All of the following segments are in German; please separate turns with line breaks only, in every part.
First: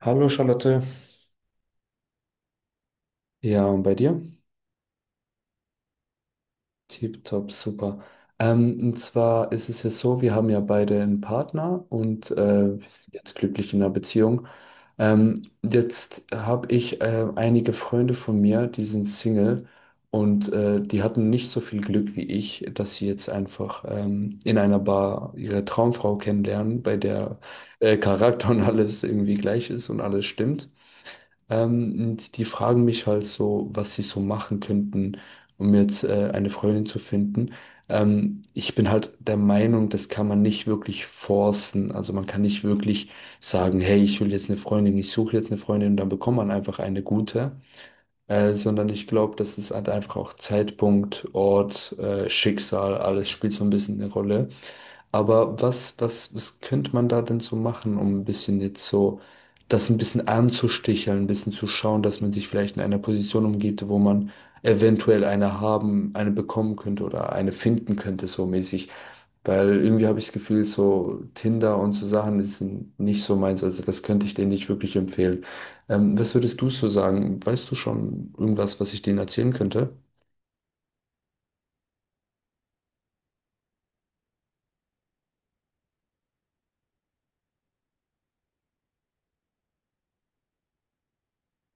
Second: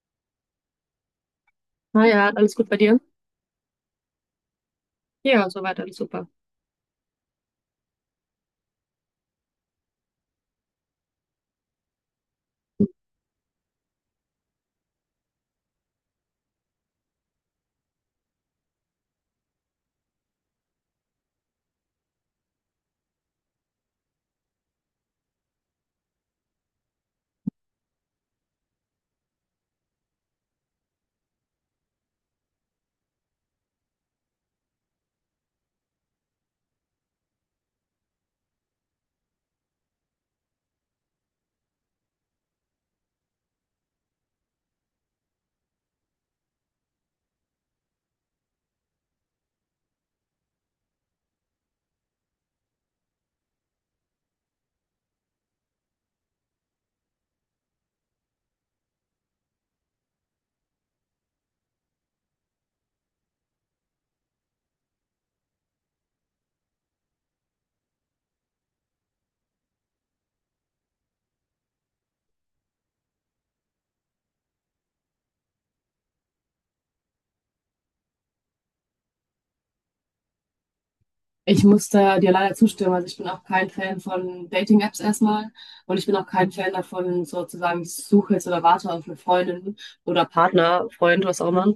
Hallo Charlotte.
Na ja, alles gut bei dir?
Ja, und bei dir?
Ja, soweit alles super.
Tipptopp, super. Und zwar ist es ja so, wir haben ja beide einen Partner und wir sind jetzt glücklich in einer Beziehung. Jetzt habe ich einige Freunde von mir, die sind Single und die hatten nicht so viel Glück wie ich, dass sie jetzt einfach in einer Bar ihre Traumfrau kennenlernen, bei der Charakter und alles irgendwie gleich ist und alles stimmt. Und die fragen mich halt so, was sie so machen könnten, um jetzt eine Freundin zu finden. Ich bin halt der Meinung, das kann man nicht wirklich forcen. Also man kann nicht wirklich sagen, hey, ich will jetzt eine Freundin, ich suche jetzt eine Freundin und dann bekommt man einfach eine gute. Sondern ich glaube, das ist halt einfach auch Zeitpunkt, Ort, Schicksal, alles spielt so ein bisschen eine Rolle. Aber was könnte man da denn so machen, um ein bisschen jetzt so das ein bisschen anzusticheln, ein bisschen zu schauen, dass man sich vielleicht in einer Position umgibt, wo man eventuell eine haben, eine bekommen könnte oder eine finden könnte, so mäßig. Weil irgendwie habe ich das Gefühl, so Tinder und so Sachen ist nicht so meins. Also das könnte ich denen nicht wirklich empfehlen. Was würdest du so sagen? Weißt du schon irgendwas, was ich denen erzählen könnte?
Ich muss da dir leider zustimmen. Also ich bin auch kein Fan von Dating-Apps erstmal und ich bin auch kein Fan davon, sozusagen, ich suche jetzt oder warte auf eine Freundin oder Partner, Freund, was auch immer.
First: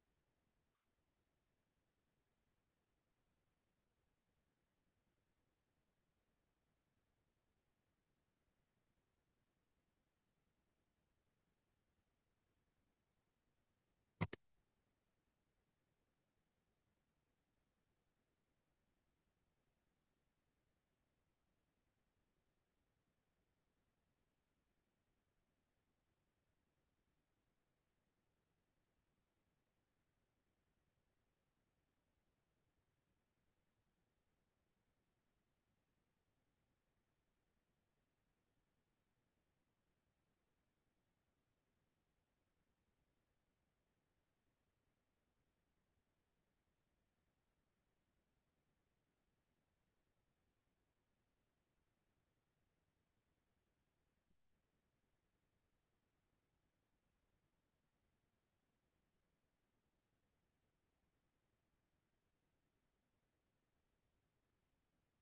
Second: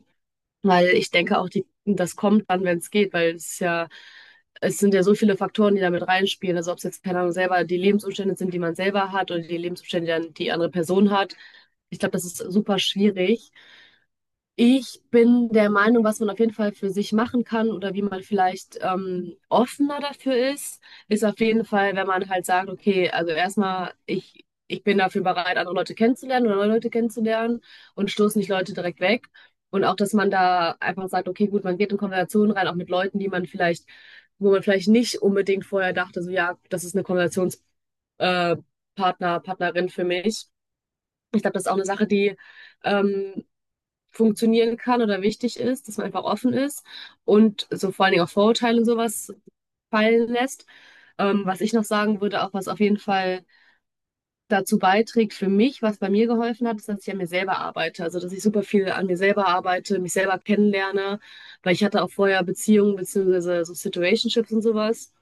Weil ich denke auch, die, das kommt dann, wenn es geht, weil es ist ja, es sind ja so viele Faktoren, die damit reinspielen. Also ob es jetzt, keine Ahnung, selber die Lebensumstände sind, die man selber hat oder die Lebensumstände, die dann die andere Person hat. Ich glaube, das ist super schwierig. Ich bin der Meinung, was man auf jeden Fall für sich machen kann oder wie man vielleicht offener dafür ist, ist auf jeden Fall, wenn man halt sagt, okay, also erstmal, ich bin dafür bereit, andere Leute kennenzulernen oder neue Leute kennenzulernen und stoße nicht Leute direkt weg. Und auch, dass man da einfach sagt, okay, gut, man geht in Konversationen rein, auch mit Leuten, die man vielleicht, wo man vielleicht nicht unbedingt vorher dachte, so ja, das ist eine Konversations äh, Partner, Partnerin für mich. Ich glaube, das ist auch eine Sache, die ähm, funktionieren kann oder wichtig ist, dass man einfach offen ist und so vor allen Dingen auch Vorurteile und sowas fallen lässt. Was ich noch sagen würde, auch was auf jeden Fall dazu beiträgt für mich, was bei mir geholfen hat, ist, dass ich an mir selber arbeite. Also, dass ich super viel an mir selber arbeite, mich selber kennenlerne, weil ich hatte auch vorher Beziehungen beziehungsweise so Situationships und sowas.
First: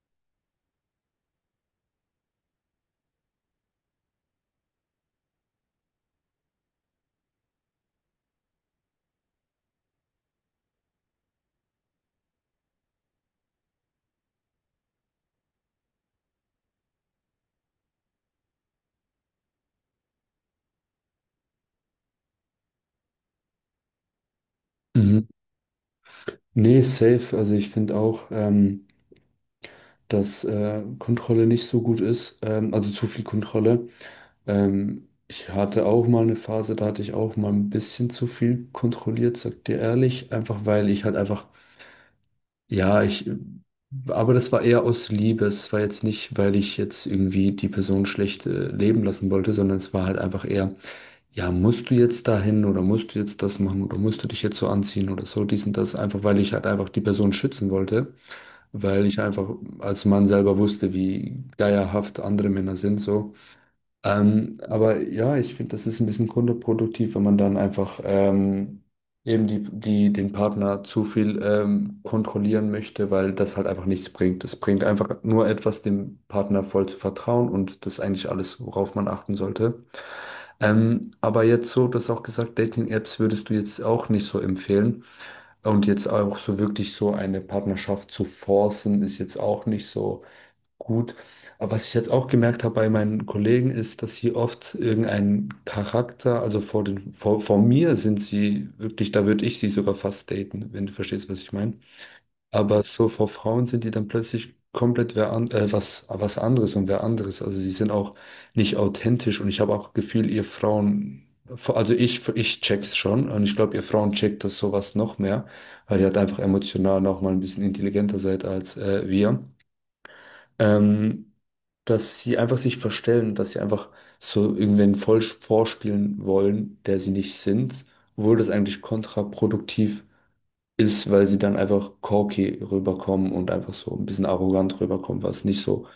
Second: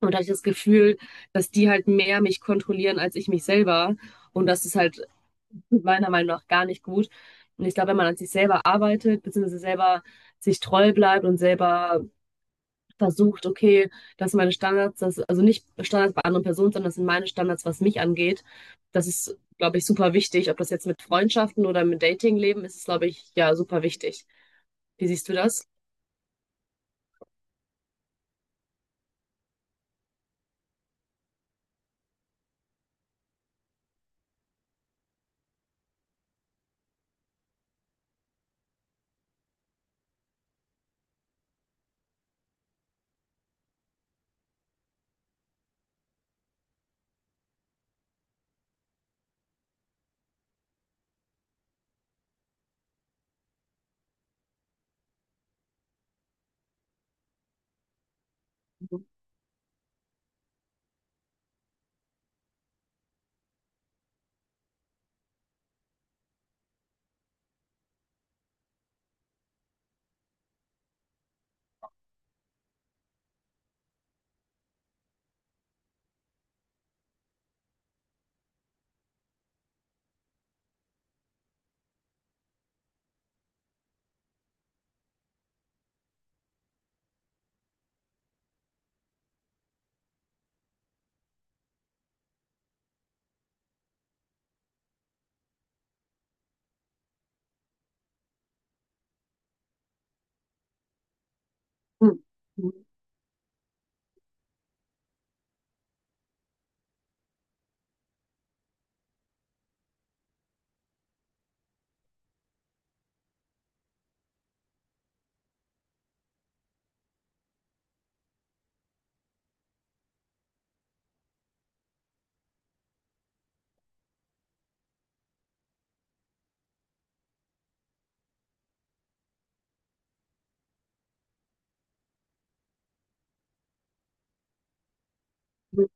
Und da hatte ich das Gefühl, dass die halt mehr mich kontrollieren als ich mich selber. Und das ist halt meiner Meinung nach gar nicht gut. Und ich glaube, wenn man an sich selber arbeitet, beziehungsweise selber sich treu bleibt und selber versucht, okay, das sind meine Standards, das, also nicht Standards bei anderen Personen, sondern das sind meine Standards, was mich angeht. Das ist, glaube ich, super wichtig. Ob das jetzt mit Freundschaften oder mit Datingleben ist, ist, glaube ich, ja, super wichtig. Wie
Mhm.
siehst du das?
Nee, safe. Also ich finde auch, dass Kontrolle nicht so gut ist, also zu viel Kontrolle. Ich hatte auch mal eine Phase, da hatte ich auch mal ein bisschen zu viel kontrolliert, sag dir ehrlich, einfach weil ich halt einfach, ja, ich, aber das war eher aus Liebe, es war jetzt nicht, weil ich jetzt irgendwie die Person schlecht leben lassen wollte, sondern es war halt einfach eher, ja, musst du jetzt dahin oder musst du jetzt das machen oder musst du dich jetzt so anziehen oder so, dies und das, einfach weil ich halt einfach die Person schützen wollte, weil ich einfach als Mann selber wusste, wie geierhaft andere Männer sind, so. Aber ja, ich finde, das ist ein bisschen kontraproduktiv, wenn man dann einfach eben den Partner zu viel kontrollieren möchte, weil das halt einfach nichts bringt. Es bringt einfach nur etwas, dem Partner voll zu vertrauen und das ist eigentlich alles, worauf man achten sollte. Aber jetzt so, du hast auch gesagt, Dating-Apps würdest du jetzt auch nicht so empfehlen. Und jetzt auch so wirklich so eine Partnerschaft zu forcen, ist jetzt auch nicht so gut. Aber was ich jetzt auch gemerkt habe bei meinen Kollegen, ist, dass sie oft irgendeinen Charakter, also vor mir sind sie wirklich, da würde ich sie sogar fast daten, wenn du verstehst, was ich meine. Aber
Mhm.
so vor Frauen sind die dann plötzlich komplett wer an, was, was anderes und wer anderes. Also sie sind auch nicht authentisch und ich habe auch Gefühl, ihr Frauen, also ich check's schon und ich glaube, ihr Frauen checkt das sowas noch mehr, weil ihr halt einfach emotional noch mal ein bisschen intelligenter seid als wir. Ähm, Dass sie einfach sich verstellen, dass sie einfach so irgendwen voll vorspielen wollen, der sie nicht sind, obwohl das eigentlich kontraproduktiv ist, weil sie dann einfach cocky rüberkommen und einfach so ein bisschen arrogant rüberkommen, was nicht so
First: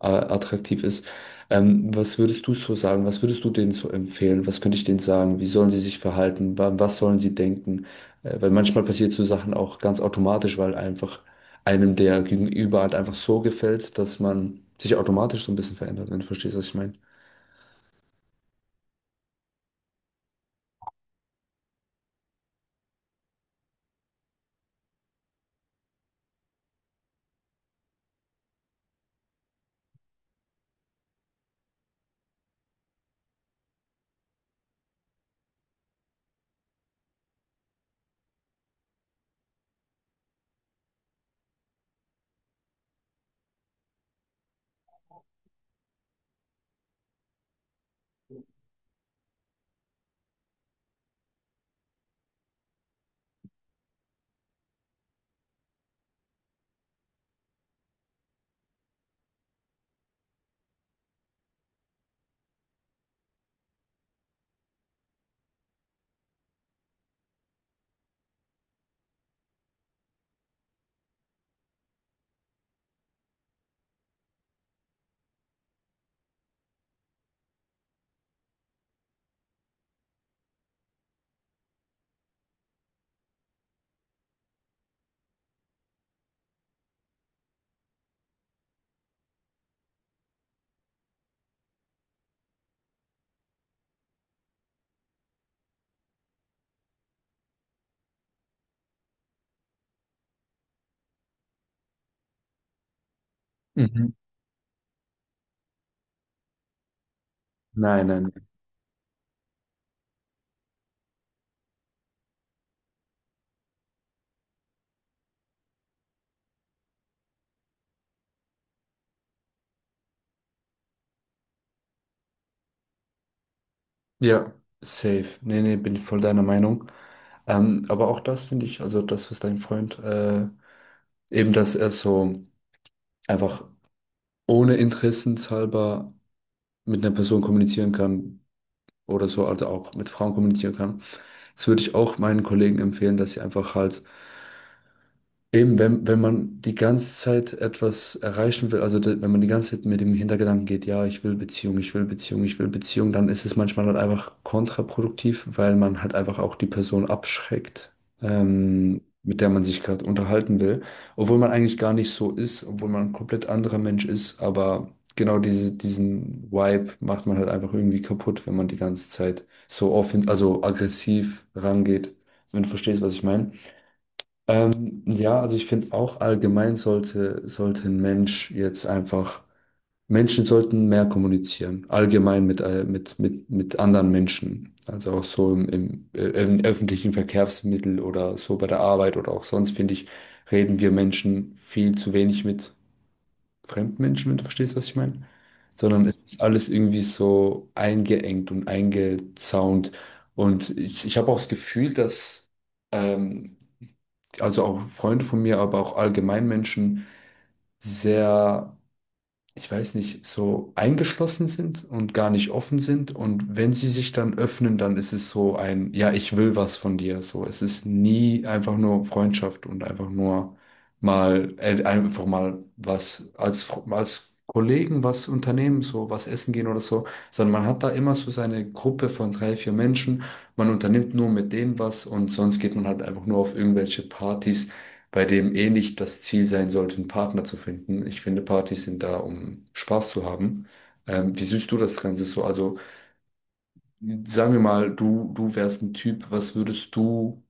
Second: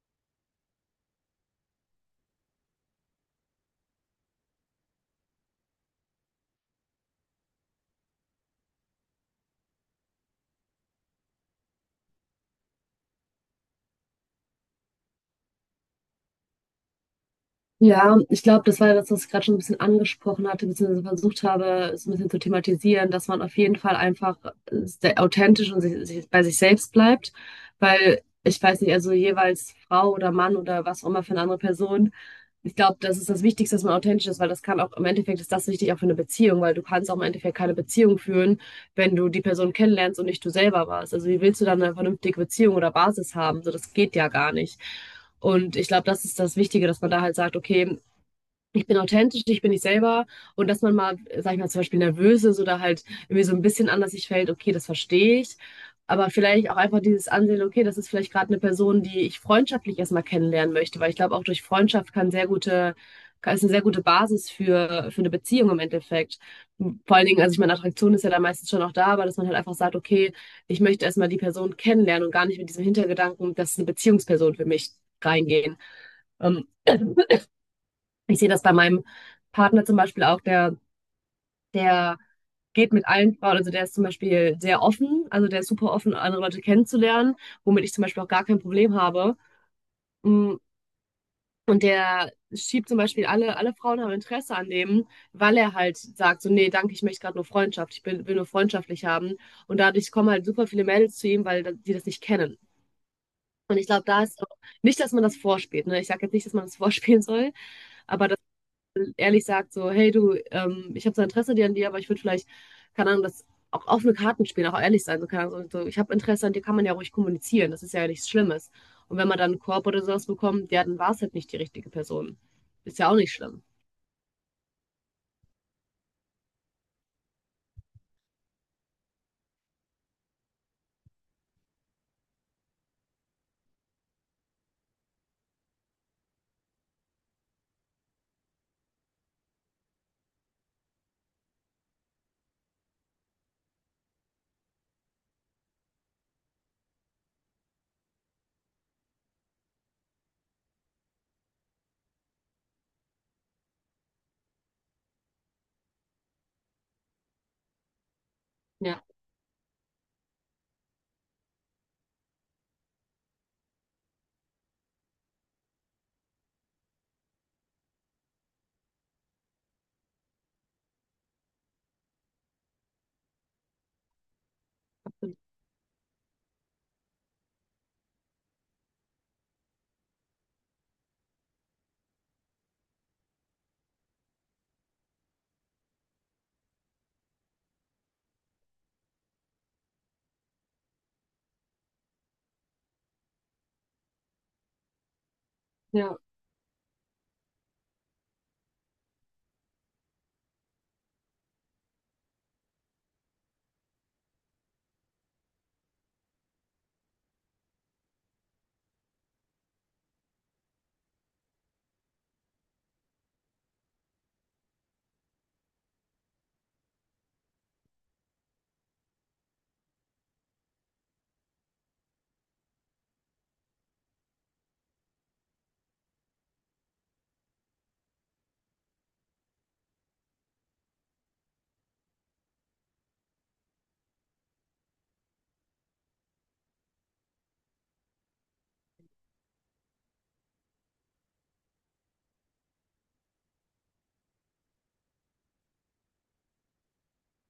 attraktiv ist. Was würdest du so sagen? Was würdest du denen so empfehlen? Was könnte ich denen sagen? Wie sollen sie sich verhalten? Was sollen sie denken? Weil manchmal passiert so Sachen auch ganz automatisch, weil einfach einem der Gegenüber halt einfach so gefällt, dass man sich automatisch so ein bisschen verändert, wenn du verstehst, was ich meine.
Ja, ich glaube, das war das, was ich gerade schon ein bisschen angesprochen hatte, beziehungsweise versucht habe, es ein bisschen zu thematisieren, dass man auf jeden Fall einfach sehr authentisch und sich bei sich selbst bleibt, weil ich weiß nicht, also jeweils Frau oder Mann oder was auch immer für eine andere Person, ich glaube, das ist das Wichtigste, dass man authentisch ist, weil das kann auch im Endeffekt ist das wichtig auch für eine Beziehung, weil du kannst auch im Endeffekt keine Beziehung führen, wenn du die Person kennenlernst und nicht du selber warst. Also wie willst du dann eine vernünftige Beziehung oder Basis haben? So, das geht ja gar nicht. Und ich glaube, das ist das Wichtige, dass man da halt sagt, okay, ich bin authentisch, ich bin ich selber und dass man mal, sag ich mal, zum Beispiel nervös ist oder halt irgendwie so ein bisschen anders sich fällt, okay, das verstehe ich. Aber vielleicht auch einfach dieses Ansehen, okay, das ist vielleicht gerade eine Person, die ich freundschaftlich erstmal kennenlernen möchte, weil ich glaube, auch durch Freundschaft kann sehr gute, kann- ist eine sehr gute Basis für eine Beziehung im Endeffekt. Vor allen Dingen, also ich meine, Attraktion ist ja dann meistens schon auch da, aber dass man halt einfach sagt, okay, ich möchte erstmal die Person kennenlernen und gar nicht mit diesem Hintergedanken, das ist eine Beziehungsperson für mich reingehen. Ähm, Ich sehe das bei meinem Partner zum Beispiel auch, der geht mit allen Frauen, also der ist zum Beispiel sehr offen, also der ist super offen, andere Leute kennenzulernen, womit ich zum Beispiel auch gar kein Problem habe. Mm, Und der schiebt zum Beispiel alle Frauen haben Interesse an dem, weil er halt sagt, so, nee, danke, ich möchte gerade nur Freundschaft, ich bin, will nur freundschaftlich haben. Und dadurch kommen halt super viele Mädels zu ihm, weil da- die das nicht kennen. Und ich glaube,
Mhm.
da ist auch nicht, dass man das vorspielt, ne? Ich sage jetzt nicht, dass man das vorspielen soll,
Nein, nein.
aber ehrlich sagt, so, hey du, ich habe so Interesse dir an dir, aber ich würde vielleicht, keine Ahnung, das auch offene Karten spielen, auch ehrlich sein. So, keine Ahnung, so, ich habe Interesse an dir, kann man ja ruhig kommunizieren. Das ist ja nichts Schlimmes. Und wenn man dann einen Korb oder sowas bekommt, ja, dann war es halt nicht die richtige Person. Ist ja auch nicht schlimm.
Ja, safe. Nee, nee, bin ich voll deiner Meinung. Aber auch das finde ich, also das, was dein Freund, eben, dass er so einfach ohne interessenshalber mit einer Person kommunizieren kann oder so, also auch mit Frauen kommunizieren kann. Das würde ich auch meinen Kollegen empfehlen, dass sie einfach halt eben, wenn, wenn man die ganze Zeit etwas erreichen will, also wenn man die ganze Zeit mit dem Hintergedanken geht, ja, ich will Beziehung, ich will Beziehung, ich will Beziehung, dann ist es manchmal halt einfach kontraproduktiv, weil man halt einfach auch die Person abschreckt,
Ja,
mit der man sich gerade unterhalten will, obwohl man eigentlich gar nicht so ist, obwohl man ein komplett anderer Mensch ist, aber diesen Vibe macht man halt einfach irgendwie kaputt, wenn man die ganze Zeit so offen, also aggressiv rangeht, wenn du verstehst, was ich meine. Ja, also ich finde auch allgemein sollte ein Mensch jetzt einfach, Menschen sollten mehr kommunizieren, allgemein mit, mit anderen Menschen. Also auch so im öffentlichen Verkehrsmittel oder so bei der Arbeit oder auch sonst, finde ich, reden wir Menschen viel zu wenig mit fremden Menschen, wenn du verstehst, was ich meine. Sondern Mhm.
ja.
es ist alles irgendwie so eingeengt und eingezaunt. Und ich habe auch das Gefühl, dass. Ähm, also auch Freunde von mir, aber auch allgemein Menschen sehr, ich weiß nicht, so eingeschlossen sind und gar nicht offen sind. Und wenn sie sich dann öffnen, dann ist es so ein, ja, ich will was von dir. So, es ist nie einfach nur Freundschaft und einfach nur mal, einfach mal was als, als Kollegen was unternehmen, so was essen gehen oder so, sondern man hat da immer so seine Gruppe von drei, vier Menschen. Man unternimmt nur mit denen was und sonst geht man halt einfach nur auf irgendwelche Partys, bei dem eh nicht das Ziel sein sollte, einen Partner zu finden. Ich finde, Partys sind da, um Spaß zu haben. Wie siehst du das Ganze so? Also, sagen wir mal, du wärst ein Typ, was würdest du,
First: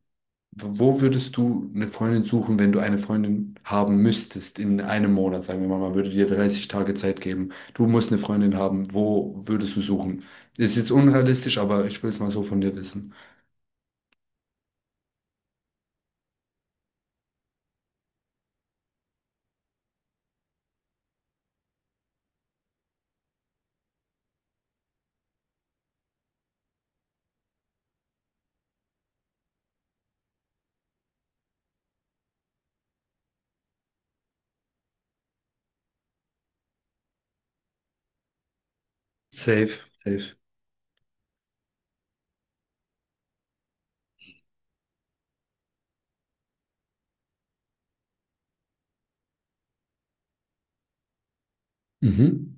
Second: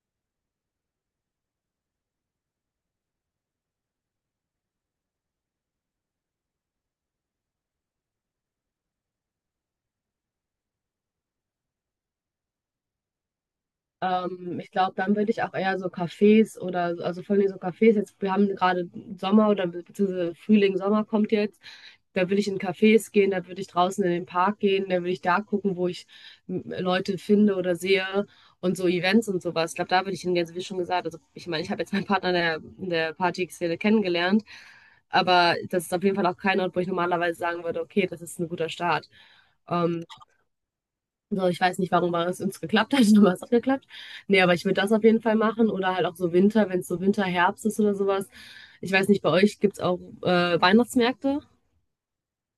wo würdest du eine Freundin suchen, wenn du eine Freundin haben müsstest in einem Monat? Sagen wir mal, man würde dir 30 Tage Zeit geben. Du musst eine Freundin haben. Wo würdest du suchen? Ist jetzt unrealistisch, aber ich will es mal so von dir wissen.
Ich glaube, dann würde ich auch eher so Cafés oder, so- also vor allem so Cafés, jetzt, wir haben gerade Sommer oder be- beziehungsweise Frühling, Sommer kommt jetzt. Da würde ich in Cafés gehen, da würde ich draußen in den Park gehen, da würde ich da gucken, wo ich Leute finde oder sehe und so Events und sowas. Ich glaube, da würde ich hingehen, also wie schon gesagt. Also ich meine, ich habe jetzt meinen Partner in der Party-Szene kennengelernt, aber das ist auf jeden Fall auch kein Ort, wo ich normalerweise sagen würde, okay, das ist ein guter Start.
Safe.
Ähm,
Safe.
so, ich weiß nicht, warum es uns geklappt hat, aber es hat geklappt. Nee, aber ich würde das auf jeden Fall machen. Oder halt auch so Winter, wenn es so Winter, Herbst ist oder sowas. Ich weiß nicht, bei euch gibt es auch Weihnachtsmärkte?
Mhm.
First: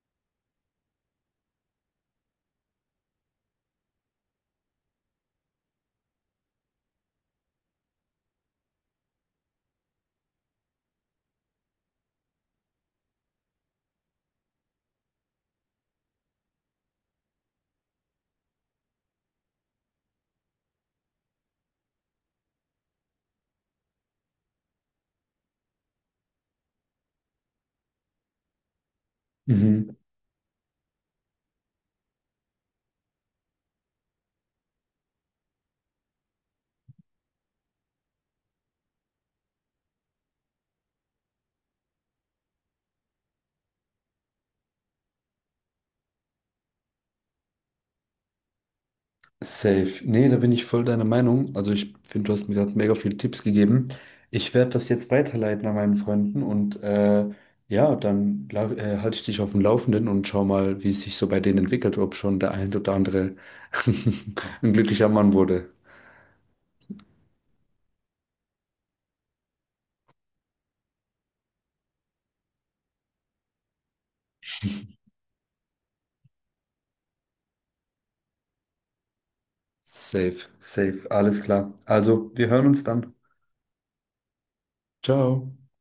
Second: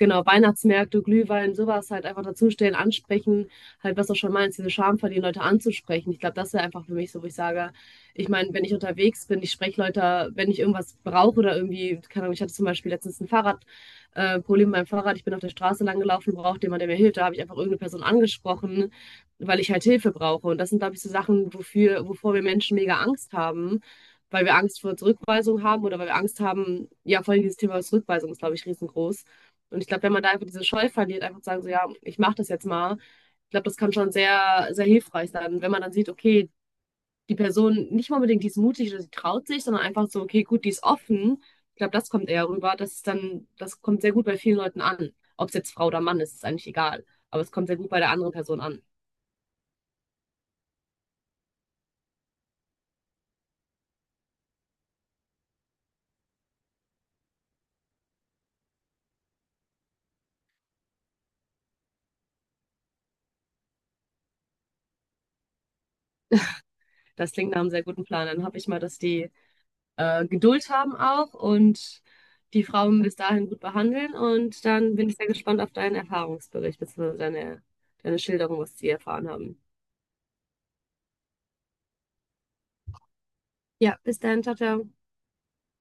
Genau, Weihnachtsmärkte, Glühwein, sowas halt einfach dazustellen, ansprechen, halt was du schon meinst, diese Charme verlieren, Leute anzusprechen. Ich glaube, das wäre einfach für mich so, wo ich sage, ich meine, wenn ich unterwegs bin, ich spreche Leute, wenn ich irgendwas brauche oder irgendwie, keine Ahnung, ich hatte zum Beispiel letztens ein Fahrrad, Problem mit Fahrrad, ich bin auf der Straße lang gelaufen, brauchte jemand, der mir hilft, da habe ich einfach irgendeine Person angesprochen, weil ich halt Hilfe brauche. Und das sind, glaube ich, so Sachen, wofür, wovor wir Menschen mega Angst haben. Weil wir Angst vor Zurückweisung haben oder weil wir Angst haben, ja, vor allem dieses Thema Zurückweisung ist, glaube ich, riesengroß und ich
Mhm.
glaube, wenn man da einfach diese Scheu verliert, einfach zu sagen, so ja, ich mache das jetzt mal, ich glaube, das kann schon sehr, sehr hilfreich sein, wenn man dann sieht, okay, die Person nicht mal unbedingt, die ist mutig oder sie traut sich, sondern einfach so, okay, gut, die ist offen. Ich glaube, das kommt eher rüber. Das ist dann, das kommt sehr gut bei vielen Leuten an. Ob es jetzt Frau oder Mann ist, ist eigentlich egal. Aber es kommt sehr gut bei der anderen Person an.
Safe. Nee, da bin ich voll deiner Meinung. Also ich finde, du hast mir gerade mega viele Tipps gegeben. Ich werde das jetzt weiterleiten an meinen Freunden und ja, dann halte ich dich auf dem Laufenden und schau mal, wie es sich so bei denen entwickelt, ob schon der ein oder andere ein glücklicher Mann wurde.
Das klingt nach einem sehr guten Plan. Dann hoffe ich mal, dass die Geduld haben auch und die Frauen bis dahin gut behandeln. Und dann bin ich sehr gespannt auf deinen Erfahrungsbericht, beziehungsweise deine, deine Schilderung, was sie erfahren haben.
Safe, safe, alles klar. Also, wir hören uns dann.
Ja, bis dann, ciao, ciao.
Ciao.